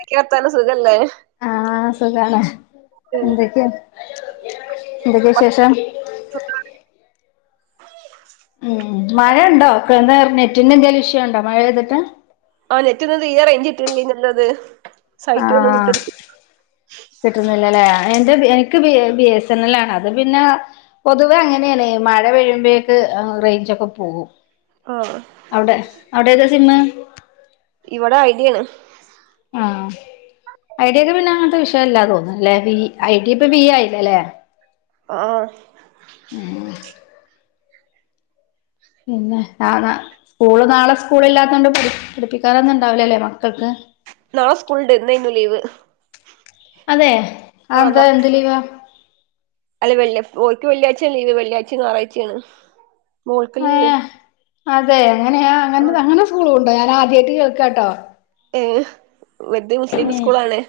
എന്തൊക്കേ വർത്താനം സുഖല്ലേ? ആഹ് സുഖാണ് എന്തൊക്കെ എന്തൊക്കെ വിശേഷം [inaudible] ളം മഴയുണ്ടോ ക് നെറ്റിന് എന്തേലും ഇഷ്യു ഇണ്ടോ മഴെയ്തിട്ട്. ആ നെറ്റിന്ന് തീരെ റേയ്ഞ്ച് കിട്ടില്ലേന്നോത്. ആഹ് കിട്ടുന്നില്ലലേ എന്റെബി എനിക്ക് B B S N L ആണ് അത് പിന്നെ പൊതുവെ അങ്ങനെണ് മഴ പെ്യുബേക്ക് റേയ്ഞ്ചോക്കെ പോവും. ആഹ് അവിടെ അവിടെതാസിമ്മ്? ഇവടെ ഐഡിയേണ്. ആഹ് ഐഡിയക്ക് പിന്നെ അങ്ങൻത്തെ വിഷയല്ലാ തോന്ന്ണ്ലേ വി ഐഡിയ ഇപ്പോ വി ഐ ആയില്ലല്ലേ? ഒ ഓ ഇമ്മ് പിന്നെ ആ സ്കൂള് നാളെ സ്കൂളി ല്ലാത്തോണ്ട് പടി പഠിപ്പിക്കാനൊന്നും ഇ ണ്ടാവിലലേ മക്കൾക്ക് നാളെ സ്കൂൾണ്ട് ഇന്നേനു ലീവ്. അതെ ആ അഎന്താ എന്ത് ലീവാ? അല്ല വെള്ളി ഓൽക്ക് വെള്ളിയാഴ്ച്ചേണ് ലീവ് വെള്ളിയായ്ച്ചിം ഞായറാഴ്ചെണ് മോള്ക്ക് ലീവ് ഏഹ് അതെ അങ്ങനെയ ആ അങ്ങന അങ്ങനെ സ്കൂളുണ്ടോ ഞാൻ ആദ്യയിട്ട് കേൾക്കാട്ടോ. ഏഹ് വര്തെ മുസ്ലിം സ്കൂൾ ആണ്.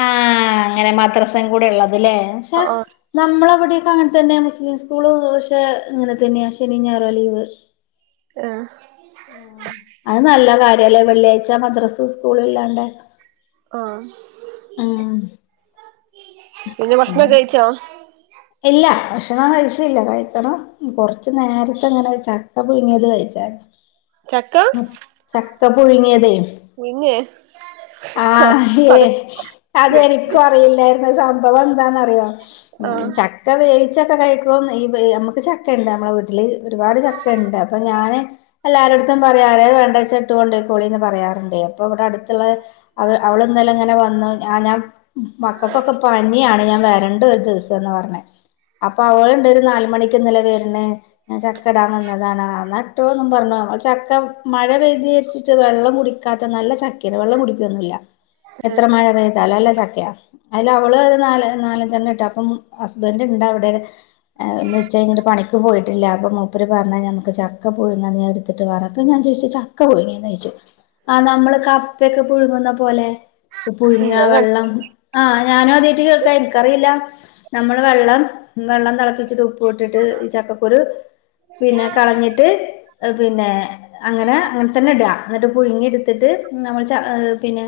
ആഹ് അങ്ങനെ മദ്രസിം കൂടെ ഉള്ളത് ലേ ആ ആ നമ്മളെവിടെയൊക്കെ അങ്ങനെത്തെന്നെ മുസ്ലിം സ്കൂള് പക്ഷെ അങ്ങനെതന്നെയാ ശെനിം ഞായറുഅ ലീവ് ആഹ് അത് നല്ല കാര്യാല്ലേ വെള്ളിയാഴ്ച്ച മദ്രാസും സ്കൂളുല്ലാണ്ട് ആഹ് പിന്നെ ഭക്ഷണൊക്കെ കഴിച്ചോ? ഇല്ല ഭക്ഷണം കഴിച്ചില്ല കഴിക്കണം കുറച്ച് നേരത്തെ അങ്ങനെ ചക്ക പുഴുങ്ങിയത് കഴിച്ചായിരുന്നു. ചക്ക ചക്ക പുഴുങ്ങിയതെയ് മുരിങ്ങേ ആഹ് ഹെ അത് കേട്ടിട്ടില്ല അതെനിക്കു അ റില്ലായിരുന്നു അത് സംഭവം എന്താന്ന്റിയോ ആ മം ച ചക്ക വേവിച്ചൊക്കെ കഴിക്കും ഈ വ് അമ്മക്ക് ചക്കണ്ട് അമ്മളെ വീട്ടില് ഒരുപാട് ചക്കണ്ട് അപ്പൊ ഞാന് എല്ലാരെട്ത്തും പറയാറ് വേണ്ടച്ചാ ഇട്ട് കൊണ്ടോയിക്കോളീംന്ന് പറയാറ്ണ്ട് അപ്പൊ ഇവടെ അടുത്തുള്ള അവ അവളെന്തായാലും ഇങ്ങനെ വന്നു ആഹ് ഞാൻ മക്കൾക്കൊക്കെ പനിയാണ് ഞാൻ വരണ്ട് ഒര് ദിവസം ത്ന്ന്നാ പറഞ്ഞേ അപ്പൊ അവൾണ്ട് ഒരു നാല് മണിക്ക്ന്നലെ വെര്ണ് ഞാൻ ചക്കടാൻ വന്നതാണ്ന്ന് ന്ന ട്ടോ ന്നും പറഞ്ഞ ചക്ക മഴ പെയ്ത്ജാർച്ചിട്ട് വെള്ളം കുടിക്കാത്ത നല്ല ച ക്കേണ് വെള്ളം കുടിക്കൊന്നുമില്ല ഏ എത്ര മഴ പെയ്താലോ നല്ല ചക്കയാ അതില് അവള് ഒരു നാല് നാലഞ്ചെണ്ണ ഇട്ട് അപ്പം ഹസ് ബന്റ് ഉണ്ട് അവിടെന്ന് വെച്ച് കഴിഞ്ഞിട്ട് പണിക്ക് പോയിട്ടില്ല അപ്പം മൂപ്പര് പറഞ്ഞാ നമുക്ക് ച ക്കപുഴുങ്ങാ ഞൻടുത്തിട്ട് വറം അപ്പൊ ഞാൻ ചോദിച്ച് ചക്ക പുഴുങ്ങിയന്ന് ചോദിച്ചു ആഹ് നമ്മള് കപ്പയൊക്കെ പുഴുങ്ങുന്ന പോലെ പുഴുങ്ങ ഞാൻ കണ്ടില്ല വെള്ളം ആഹ് ഞാനും ആദ്യായിട്ട് കേൾക്കാ എനിക്കറിയില്ല നമ്മള് വെള്ളം വെള്ളം തിളപ്പിച്ചിട്ട് ഉപ്പ് ഇട്ടിട്ട് ഈ ചക്കക്കുരു പിന്നെ കളഞ്ഞിട്ട് അത് പിന്നെ അങ്ങനെ അങ്ങനെ തന്നെ ഇട എന്നിട്ട് പുഴുങ്ങി എടുത്തിട്ട് നമ്മൾ ച പിന്നെ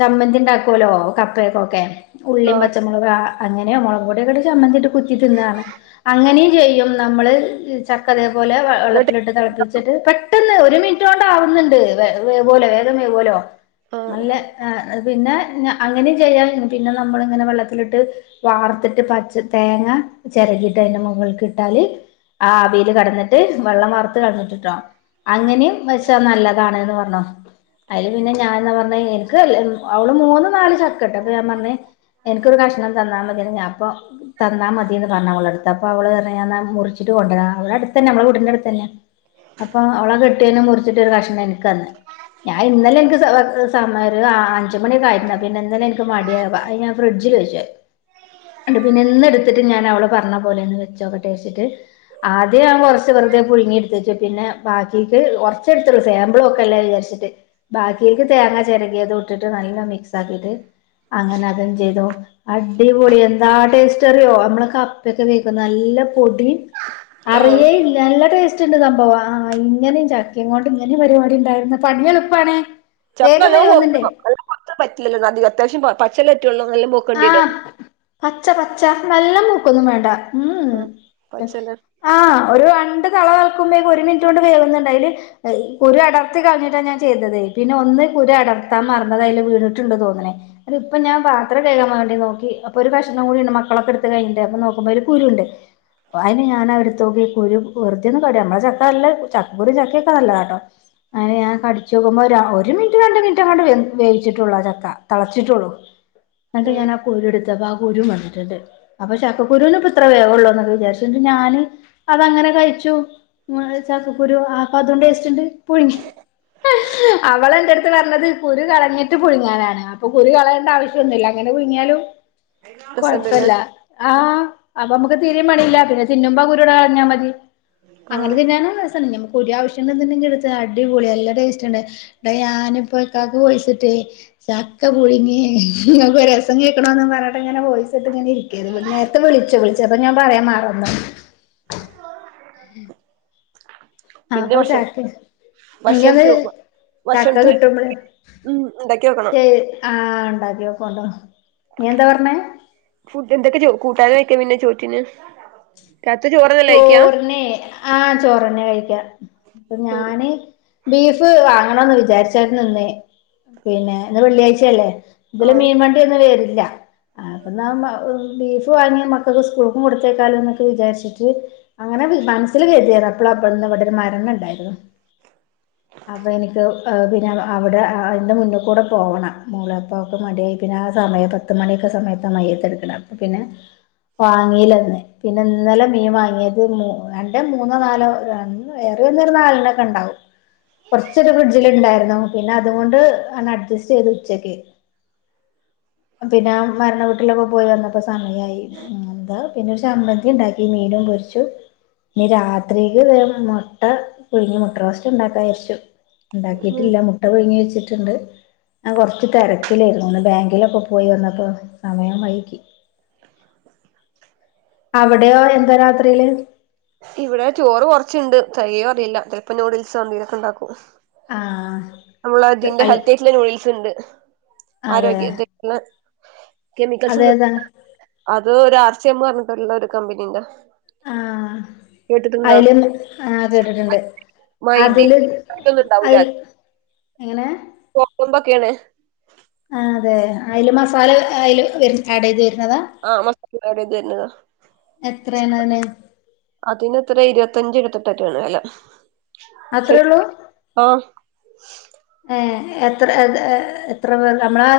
ചമ്മന്തി ഉണ്ടാക്കുവല്ലോ കപ്പയക്കൊക്കെ ഉള്ളിയും ആ പച്ചമുളക്കെ അങ്ങനെ മുളകോടൊക്കെ ചമ്മന്തിയിട്ട് കുത്തി തിന്നർഞ് അങ്ങനെയും ചെയ്യും നമ്മള് ചക്കതേ പോലെ ഇങ്ങോട്ട് വെള്ളത്തിലിട്ട് തിളപ്പിച്ചിട്ട് പെട്ടെന്ന് ഒരു മിനിറ്റ് കൊണ്ട ആവുന്നുണ്ട് വേ വേ പോലേ വേഗം വേവോലോ ആ നല്ല ഏഹ് പിന്നെ അങ്ങനെയും ചെയ്യാം പിന്നെ നമ്മളിങ്ങനെ വെള്ളത്തിലിട്ട് വാർത്തിട്ട് പച്ച തേങ്ങ ചിരകിട്ട് അതിന്റെ മുകളൾക്കിട്ടാല് ആവിയിൽ കിടന്നിട്ട് വെള്ളം വറർത്ത് കളഞ്ഞിട്ടിട്ടോ അങ്ങനെയും വച്ച നല്ലതാണ്ന്ന് പറഞ്ഞോ അതില് പിന്നെ ഞാൻ പറഞ്ഞ എനിക്ക് അവള് മൂന്ന് നാല് ചക്കട്ട് അപ്പൊ ഞാൻ പറഞ്ഞ എനിക്കൊരു കഷ്ണം തന്നാൽ മതി ഞാൻ അപ്പൊ തന്നാ മതിയെന്ന് പറഞ്ഞ് അവൾ അടുത്ത് അപ്പോ അവള് പറഞ്ഞ്‌ എന്നാ മുറിച്ചിട്ട് കൊണ്ടരാ അവടെടുത്തന്ന നമ്മളെ വീടിന്റെ അടുത്ത് തന്നെ അപ്പൊ അവള കെട്ടിയെ മുറിച്ചിട്ടൊരു കഷ്ണം എനിക്ക് തന്ന് ഞാൻ ഇന്നലെ എനിക്ക് സമയം ഒരു അഞ്ച് മണിയൊക്കെ പിന്നെ ഇന്നലെ എനിക്ക് മടിയവാ ഫ്രിഡ്ജിൽ വെച്ചത് പിന്നെ ഇന്ന് എടുത്തിട്ട് ഞാൻ അവള് പറഞ്ഞ പോലെന്ന് വെച്ചോക്കെ വെച്ചിട്ട് ആദ്യം ഞാൻ കുറച്ച് വെറുതെ പുഴുങ്ങി എടുത്തച്ച് പിന്നെ ബാക്കിക്ക് ഒന്നെടുത്തുള്ളൂ സാമ്പിൾ നോക്ക എല്ലാം വിചാരിച്ചിട്ട് ബാക്കിക്ക് തേങ്ങ ചിരകിയതും ഇട്ടിട്ട് നല്ല മിക്സ് അങ്ങനെ അതും ചെയ്തു ആഹ് അടിപൊളി എന്താ ടേസ്റ്റ് അറിയോ നമ്മളെ കപ്പൊക്കെ വക്കും നല്ല പൊടി ആ അറിയേല്ല നല്ല ടേസ്റ്റ് ഉണ്ട് സംഭവ ആ ഇങ്ങനെയും ചക്കയും ക്കൊണ്ട് ഇങ്ങനും പരിപാടി ഉണ്ടായിരുന്നു പണി എളുപ്പാണ് ചക്ക വേഗം നല്ലോണം വേവുന്നുണ്ട് പഴുക്കണം നല്ല പറ്റില്ലല്ലോ അക അത്യാവശ്യം പച്ചലറ്റള്ള ആഹ് പച്ച പച്ച നല്ല മൂക്കൊന്നും വേണ്ട ഉം ആഹ് ഉം പച്ചല ആഹ് ഒരു രണ്ട് തള തളക്കുമ്പോഴേക്ക് ഒരു മിനിറ്റ് കൊണ്ട് വേവുന്നുണ്ട് അയ്ല് കുരു അടർത്തി കളഞ്ഞിട്ടാ ഞാൻ ചെയ്തത് പിന്നെ ഒന്ന് കുരു അടർത്താൻ മറന്നത് അയ്ല് വീണിട്ടുണ്ട് തോന്നണ് അത് ഇപ്പൊ ഞാൻ പറ ത്രം കഴുകാൻ വേണ്ടി നോക്കിപ്പൊ ഒരു കഷണം കൂടിയുണ്ട് മക്കളൊക്കെ എടുത്ത് കഴിഞ്ഞിട്ട് നോക്കുമ്പോ ഒരു കുരുണ്ട് അയിന് ഞാൻ അവടുത്തോക്കി കുരു വെറുത്തിന്ന് കട നമ്മളെ ചക്ക നല്ല ചക്കക്കുരു ചക്കയൊക്കെ നല്ലതാ കേട്ടോ അങ്ങനെ ഞാൻ കടിച്ച് നോക്കുമ്പോൾ ഒരു ഒരു മിനിറ്റ് രണ്ട് മിനിറ്റങ്ങാണ്ട് വേവിച്ചിട്ടുള്ളൂ ആ ചക്ക തിളച്ചിട്ടുള്ളു. എന്നിട്ട് ഉം ഞാനാ കുരും എടുത്തപ്പോ ആ കുരും വന്നിട്ടുണ്ട് അപ്പൊ ചക്കക്കുരുവിനിപ്പിത്ര വേവൊ ള്ളൂന്നൊക്കെ വിചാരിച്ചിട്ട് ഞാന് അതങ്ങനെ കഴിച്ചു ചക്കക്കുരു അപ്പൊ അതു ടേസ്റ്റ് ഉണ്ട് പുഴുങ്ങി അവളെ എന്റെടുത്ത് പറഞ്ഞത് കുരു കളഞ്ഞിട്ട് പുഴുങ്ങാനാണ് അപ്പൊ കുരു കളയേണ്ട ആവശ്യമൊന്നുമില്ല അങ്ങനെ പുഴുങ്ങിയാലും രസണ്ടല്ലേ കൊഴപ്പല്ല ആഹ് അപ്പൊ നമക്ക് തീരെയും പണിയില്ല പിന്ന തിന്നുമ്പ ആഹ് കുരൂട കളഞ്ഞാ മതി ആ അങ്ങനെ തിന്നാനും രസണ്ട് കുരു ആവശ്യണ്ടെങ്കിലുണ്ടെങ്കിൽ എടുത്തോ അടിപൊളി നല്ല ടേസ്റ്റ് ഉണ്ട് ഞാനിപ്പോ ഇക്കക്ക് വോയിസ് ഇട്ടെ ചക്ക പുഴുങ്ങി രസം കേൾക്കണോന്ന് പറഞ്ഞിട്ട് ഇങ്ങനെ വോയിസ് ഇട്ട് ഇങ്ങന ഇരിക്ക നേരത്തെ വിളിച്ചു വിളിച്ച അപ്പൊ ഞാൻ പറയാൻ മറന്നു പിന്നെ ആപ്പൊ ഭക്ഷ ചക്കെ ഇനിയത് ഭക്ഷണത്തി ചക്ക ഭക്ഷണത്തിന് കിട്ടുമ്പള് ഉം ഉണ്ടാക്കി വെക്കണം ശരി ആഹ് ഉണ്ടാക്കിയോക്കണ്ടോ നീ എന്താ പറഞ്ഞേ ഫുഡിന് എന്തൊക്കെ കൂട്ടാന് വെക്ക പിന്നെ ചോറ്റിന് രാത്രി ചോറന്നല്ലേ കഴിക്കാ ചോറിനെ ആഹ് ചോറന്നെയാ കഴിക്കാ അപ്പൊ ഉം ഞാന് ബീഫ് വാങ്ങണന്ന് വിചാരിച്ചായിരുന്നു നിന്ന് പിന്നെ ഇന്ന് വെള്ളിയാഴ്ചയല്ലേ ആ ഇതില് മീൻവണ്ടി ഒന്നും വെരില്ല ആഹ് അപ്പൊന്നാ മാ ബീഫ് വാങ്ങിയ മക്കൾക്ക് സ്കൂൾക്കും കൊടുത്തേയ്ക്കാലോന്നൊക്കെ വിചാരിച്ചി ച്ചു അങ്ങനെ വി മനസ്സിൽ കരിതിയത അപ്പോ അവിടുന്നു ഇവിടോരു മരണം ഉണ്ടായിരുന്നു ആ അപ്പോ ഇനിപ്പോ പിന്നെ അവിടെ അതിൻ്റെ മുന്നിൽ കൂടെ പോകണം മോളപ്പോവക്ക് മടിയായി പിന്നെ ആഹ് സമയ പത്ത് മണിയൊക്കെ സമയത്ത് മയ്യത്തെ എടുക്കണ അപ്പോപ്പിന്നെ വാങ്ങില്ല ന്നെ പിന്നിന്നലെ മീൻ വാങ്ങിയത് മൂ രണ്ട് മൂന്നോ നാലോ ഏറിവന്ന നാലെണ്ണൊക്കെയിണ്ടാവും കുറച്ചൊരു ഫ്രിഡ്ജിലുണ്ടായിരുന്നു പിന്നെ അതുകൊണ്ട് അങ്ങ് അഡ്ജസ്റ്റ് ചെയ്ത് ഉച്ചയ്ക്ക് പിന്നെ മരണവീട്ടിലൊക്കെ പോയി വന്നട്ട് ഇപ്പൊ സമയായി ന്താ പിന്നെ ഒരു ചമ്മന്തിണ്ടാക്കി മീനും പൊരിച്ചു ഇനി രാത്രിക്ക് ഇതുപോലെ മൊട്ട പുഴുങ്ങി മുട്ട റോസ്റ്റുണ്ടാക്കാരിച്ചു ഉം ഉണ്ടാക്കിട്ടില്ല മുട്ട പുഴങ്ങി വെച്ചിട്ടുണ്ട് ഞാൻ കൊറച്ച് തിരക്കിലേരുന്നു ഒന്ന് ബാങ്കിലൊക്കെ പോയി വന്നപ്പോ സമയം വൈകി അവിടെയോ എന്താ രാത്രിയില് ഇവിടെ ചോറ് കൊറച്ചിണ്ട് തെകയോന്നറിയില്ല ചിലപ്പോ നൂഡിൽസോ എന്തേലുവോക്കെ ഉണ്ടാക്കും ആഹ് നമ്മള അതിന്റെ അൽ ഹെൽത്തിയായിട്ടുള്ള നൂഡിൽസിണ്ട് അതെ ആരോഗ്യ ള്ള കെമിക്കൽസ് ഒന്നും അതേതാ അത് ഒരാർ സി എംന്ന് പറഞ്ഞിട്ടുള്ള ഒരു കമ്പനീന്റെ ആഹ് കേട്ടിട്ടുണ്ടോ അതിലും ആഹ് കേട്ടിട്ടുണ്ട് മൈദി അതില് ഇതൊന്നും ഉണ്ടാവൂല അതിൽ എങ്ങനെ എന്തൊക്കെയാണ് ആഹ് അതെ അയില് മസാല അയില് വെരു ആഡ് ചെയ്ത് വരുന്നതാ ആഹ് മസാല ആഡെയിതു വരുന്നതാ എത്രയാണ് അതിന് അതിനെത്രയാ ഇരുപത്തഞ്ച ഇരുപത്തെട്ടാറ്റാണ് വെല അത്രേള്ളൂ ഏഹ് എത്ര അത് ഏഹ് എത്ര പേർ നമ്മളാ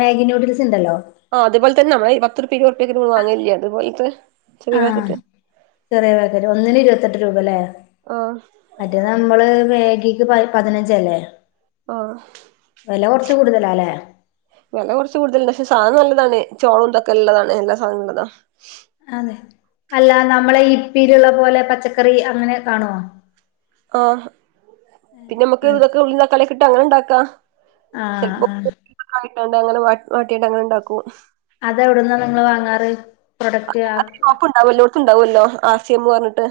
മാഗി നൂഡിൽസിണ്ടല്ലോ ആഹ് അതുപോലെത്തന്നെ നമ്മളെയി പത്രുപ്യ ഇരുപതുറുപ്യക്ക്മ്മ വാങ്ങലില്യേ അതുപോലത്തെ ആ ചെറിയ പാക്കറ്റ് ചെറിയ പാക്കറ്റ് ഒന്നിന് ഇരുപത്തെട്ട് രൂപല്ലേ ഓഹ് മറ്റേ നമ്മള് മേഗിക്ക് പാ പതിനഞ്ചല്ലേ ആ വെല കൊറച്ച് കൂടുതലാല്ലേ വെല കൊറച്ച് കൂടുതലന്നെ പക്ഷെ സാധനം നല്ലതാണ് ചോളവും ഇതൊക്കെല്ലതാണ് എല്ലാ സാധനോം നല്ലതാ അതെ അല്ല നമ്മളെ ഇപ്പയിലുള്ള പോലെ പച്ചക്കറി അങ്ങനെ കാണുവോ ആ പിന്നെ മ്മക്ക് ഇതൊക്കെ ആ ഉള്ളീം തക്കാളീംഓക്കെ ഇട്ട് അങ്ങനെ ണ്ടാക്കാ ആ ആ കായിട്ടണ്ട ങ്ങനെ വാ വാട്ടീട്ടങ്ങനെണ്ടാക്കും അഥവി ട്ന്നാ നിങ്ങള് വാങ്ങാറ് പ്രൊഡക്റ്റ് ആ, അത് ഇണ്ടാവുംല്ലോടത്തുണ്ടാവല്ലോ ആർസിഎംന്ന് പറഞ്ഞിട്ട്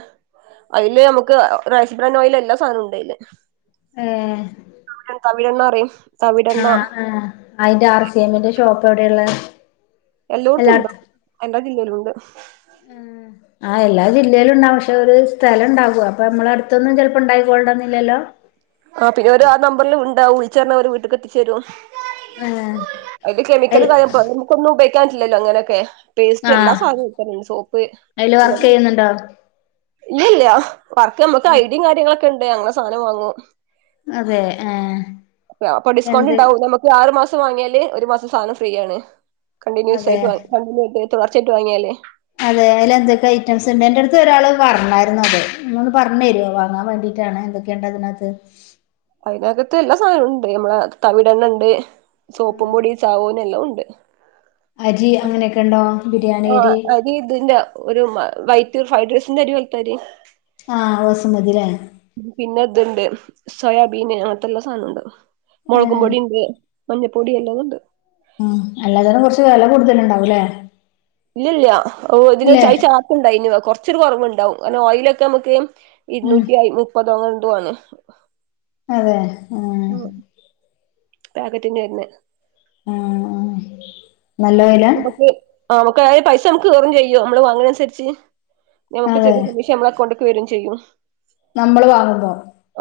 അയില് നമുക്ക് റൈസ് ബ്രാൻഡോയില് എല്ലാ സാധനോം ഉണ്ടയില് ഏ തവിഎണ്ണ റായും ആഹ ആ അയിന്റെ ആർസിഎമ്മിന്റെ ഷോപ്പ് എവിടെള്ളേത് എല്ലാടുത്തും ഉണ്ട് എല്ലാ ജില്ലേലുണ്ട് ആ എല്ലാ ജില്ലേലുംണ്ടാവും പക്ഷെ ഒരു സ്ഥലം ഉണ്ടാവും അപ്പൊ മ്മളടുത്തൊന്നും ചെലപ്പോ ണ്ടായിക്കൊള്ളണമെന്നി ല്ലല്ലോ ആ പിന്നെ അവര് ആ നമ്പരിലുണ്ടാവും വിളിച്ച് പറഞ്ഞാൽ വീട്ടിക്ക് എത്തിച്ചെരും ആഹ് അയില് കെമിക്കല് അയിൽ കായ പോ ഇപ്പ ന്നു ഉപ യോഗിക്കാൻ പറ്റില്ലല്ലോ ങ്ങനെക്കെ പേസ്റ്റ് ല്ലാ ആഹ് സാധ [unintelligible] ക്ക സോപ്പ് അയില് വർക്ക് എല്ലാതും ചെയ്യുന്നുണ്ടോ ല്ലല്ല വർക്കമ്മക്ക് ഐഡി കാര്യങ്ങളൊക്കെണ്ട്ഞങ്ങൾസാധനം വാങ്ങും അതെ എ പ്പൊ അപ്പൊ ഡിസ്കൗണ്ട് ണ്ടാവും നമുക്ക് ആറു മാസം വാങ്ങിയാല് ഒരു മാസം സാനം ഫ്രീ യാണ് കണ്ടിന്യൂസ് അതെ ആയി്ട്ട് വാ കണ്ടിന്യൂ ആട്ട് വ ർചായ്ട്ട് വാങ്ങിയാലെ അതെ ലെ ന്തൊക്കെ ഐറ്റംസ് ണ്ട് ന്റെറ ട്ത്ത് ഒരാൾ പർന്നായിരുന്നു അത് ന്ന തോന്ന് പറഞ്ഞെരോ വാങ്ങാൻ വേണ്ടിട്ടാണ് എന്തൊ ക്കേണ്ടതിനാകത്ത് അയ്നകത്ത് എല്ലാ സാനങ്ങള്ണ്ട് നമ്മളെ തവിടെെണ്ണ ണ്ട് സോപ്പും പൊടി സാവോനെഎല്ലാതുണ്ട് അരി അങ്ങനെക്കെ ണ്ടോ ബിരിയാണി അരി ഇഈ തിന്റെ ഒരു മ വൈറ്റ് ഫ്രൈഡസിണ്ടഅരി പോൽ തരി ആ വസ്മതിലെ പിന്നെ ത്ണ്ട് സോയാബീന് അങ്ങൻ ത്തെ ല്ലാ സാനമുണ്ട് മുളകും ഏഹ് പൊടി ണ്ട് മഞ്ഞപ്പൊടി എല്ലതു ണ്ട് ഉം അല്ലാതനും കുറച്ച് വില കൂടുതല് ണ്ടാവൂല്ലേ? ഇല്ലല്ലിയ എഹ് ഓഹ് ഇതിനൊര് ചയ് ചാർപ്പുണ്ടയ്നു കൊറച്ചൊരു കൊറവണ്ടാവും അങ്ങനെ ഓയിലൊക്കമ്മക്ക് ഉം ഇരുന്നൂറ്റി അയ് മുപ്പതോ ങ്ങാണെന്ധോണ് അതെ അഹ് ഓഹ് [inaudible] പേക്കേറ്റിന്നെർന്നെ ആആ മ്മക്ക് മ്മകായ് പൈസ കേറൂ ചെയ്യൂ ഞ മ്മള് വാങ്ങണൻസരിച്ചി നമുക്ക് അതെ ചെറിയ കമിഷ മ്മളക്കൗണ്ട്ക് വരും ചെയ്യും നമ്മള് വാങ്ങുമ്പോ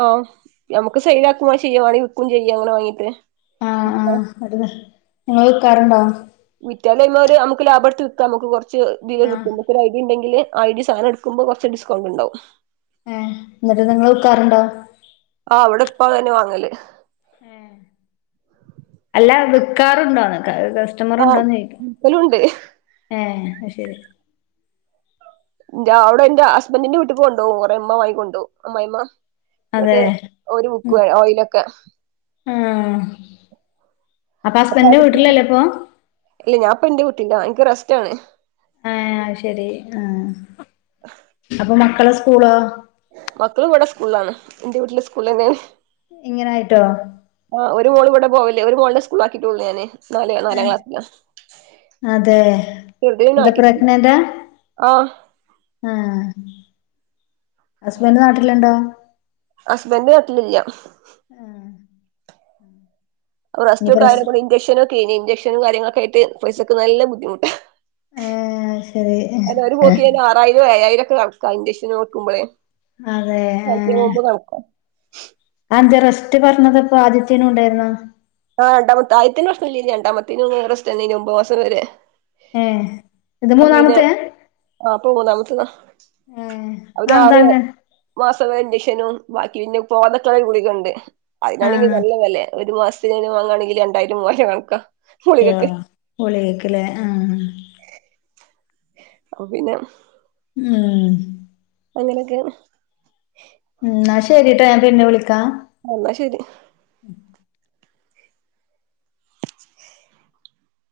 ഓ നമക്ക് സൈലാക്കും ചെയ്യവാണയ് വിക്കും ചെയ്യാ അങ്ങനെ വാങ്ങീട്ട് അുതു അഹ് നിങ്ങൾ. വിക്കാറുണ്ടോ [unintelligible] വിറ്റാാലൈമോര്മ്മക്ക് ലാഭടുത് വിക്കാ മക്ക് കുറച്ച് ആഹ് ഇതികിട്ടും മ്മക്കൊരയ്ഡിണ്ടെങ്കില് ഐഡി സാന ട്ക്കുമ്പോ കൊർച് ഡിസ്കൗണ്ട് ണ്ടാവും ഏഹ് ന്ട്ട് നിങ്ങള് വിക്കാറുണ്ടോ ആഹ് അവിടെ പ്പാ അതെ ന്നെ വാങ്ങല് ആഹ [unintelligible] അല്ല വിക്കാറുണ്ടോന്ന് ക ആഹ് കസ്റ്റമർുണ്ടോന്നോയ് വിക്കലുണ്ട് എഹ് അഹ് ശരി ന്റ അവടെ ന്റ ഹസ്ബൻറിന്റെ വീട്ക്ക്‌ കൊണ്ടോവും കുറേ മ്മ വായിക്കൊണ്ടോവും അ്മായിമ്മ [inaudible] അതെ ങ്ട്ട് ഒരു മുക്ക ഓയിലൊക്കെ ആഹ [inaudible] ഇപ്പൊ ഇല്ല ഞാൻപ്പന്റെ വീട്ടിലാ റസ്റ്റാണ് ആഹ അ ശരി ആഹ അപ്പൊ മക്കളെ സ്കൂളോ? മക്കളവിടൊ സ്കൂളാണ് ന്റെ വീട്ടിലെ സ്കൂളണെന്ന് ഇങ്ങനായിട്ടോ ആഹ് ഒരു മോള് ഇവടെ പോവല് ഒരു മോളിനെ സ്കൂളാക്കീട്ടൊള്ളു ഞാന് നാല് നാലാം ഏഹ് ക്ലാസ്സിലാ. അതെ എന്താ [unintelligible] പ്രഗ്നന്റാ ആഹ് ആഹ് ഹസ്ബൻ് നാട്ടിലുണ്ടോ? ഹസ്ബൻഡ് നാട്ടിലില്ല ആഹ് ഇനി റെസ്റ്റോക്കെ പ്രസ ആയേനെ കൊണ്ട് ഇൻജെക്ഷൻ ഒക്കെ കൈഞ്ഞു ഇൻജെക്ഷനും കാര്യങ്ങളൊക്കായിട്ട് പൈസക്ക്‌ നല്ല ബുദ്ധിമുട്ടാഹ് ഏഹ് ശരി അതൊരു പോക്കിനന്നെ ആറായിരോ ഏയായിരുക്കണക്ക് ഇഞ്ചക്ഷനോടുക്കുബെളേ അതെ ആഹ് ആന്ത്യെ റസ്റ്റ് പറഞ്ഞത് പ്പൊ ആദിത്യനു ണ്ടാര്ന്നൊ? ആഹ് രണ്ടാമത്ത ആദ്യത്തിന് പ്രശ്നലര്ന്ന് രണ്ടാമത്തിന് ങ്ങെ റെസ്റ്റെന്നേനു ഒമ്പത് മാസം വരെ ഏഹ് ഇത് അപ്പ പിന്നെ മൂന്നാമത്തെയാ ആഹ് ഇപ്പൊ മൂന്നാമത്തെതാ ഏഹ് അവന് അതെന്താ ആറ് അങ്ങനെ മാസകന്റിഷനും ബാക്കി പിന്നെ പോവാതെക്കാന്ള്ള ഗുളികണ്ട് അയിനാണെങ്കി ആഹ് നല്ല വെലെ ഒരു മാസത്തിനെന്നെ വാങ്ങാണെങ്കി രണ്ടായിരം മൂവായിരം കണക്കാ. ഗുളികക്ക് ഏഹ് ഗുളിക്ക് ലേ ആഹ് അപ്പ പിന്നെ മം. അങ്ങനെക്കേണ് ഇന്നാ ശരിട്ടാ ഞാൻ പിന്നെ വിളിക്കാ അന്ന ശരി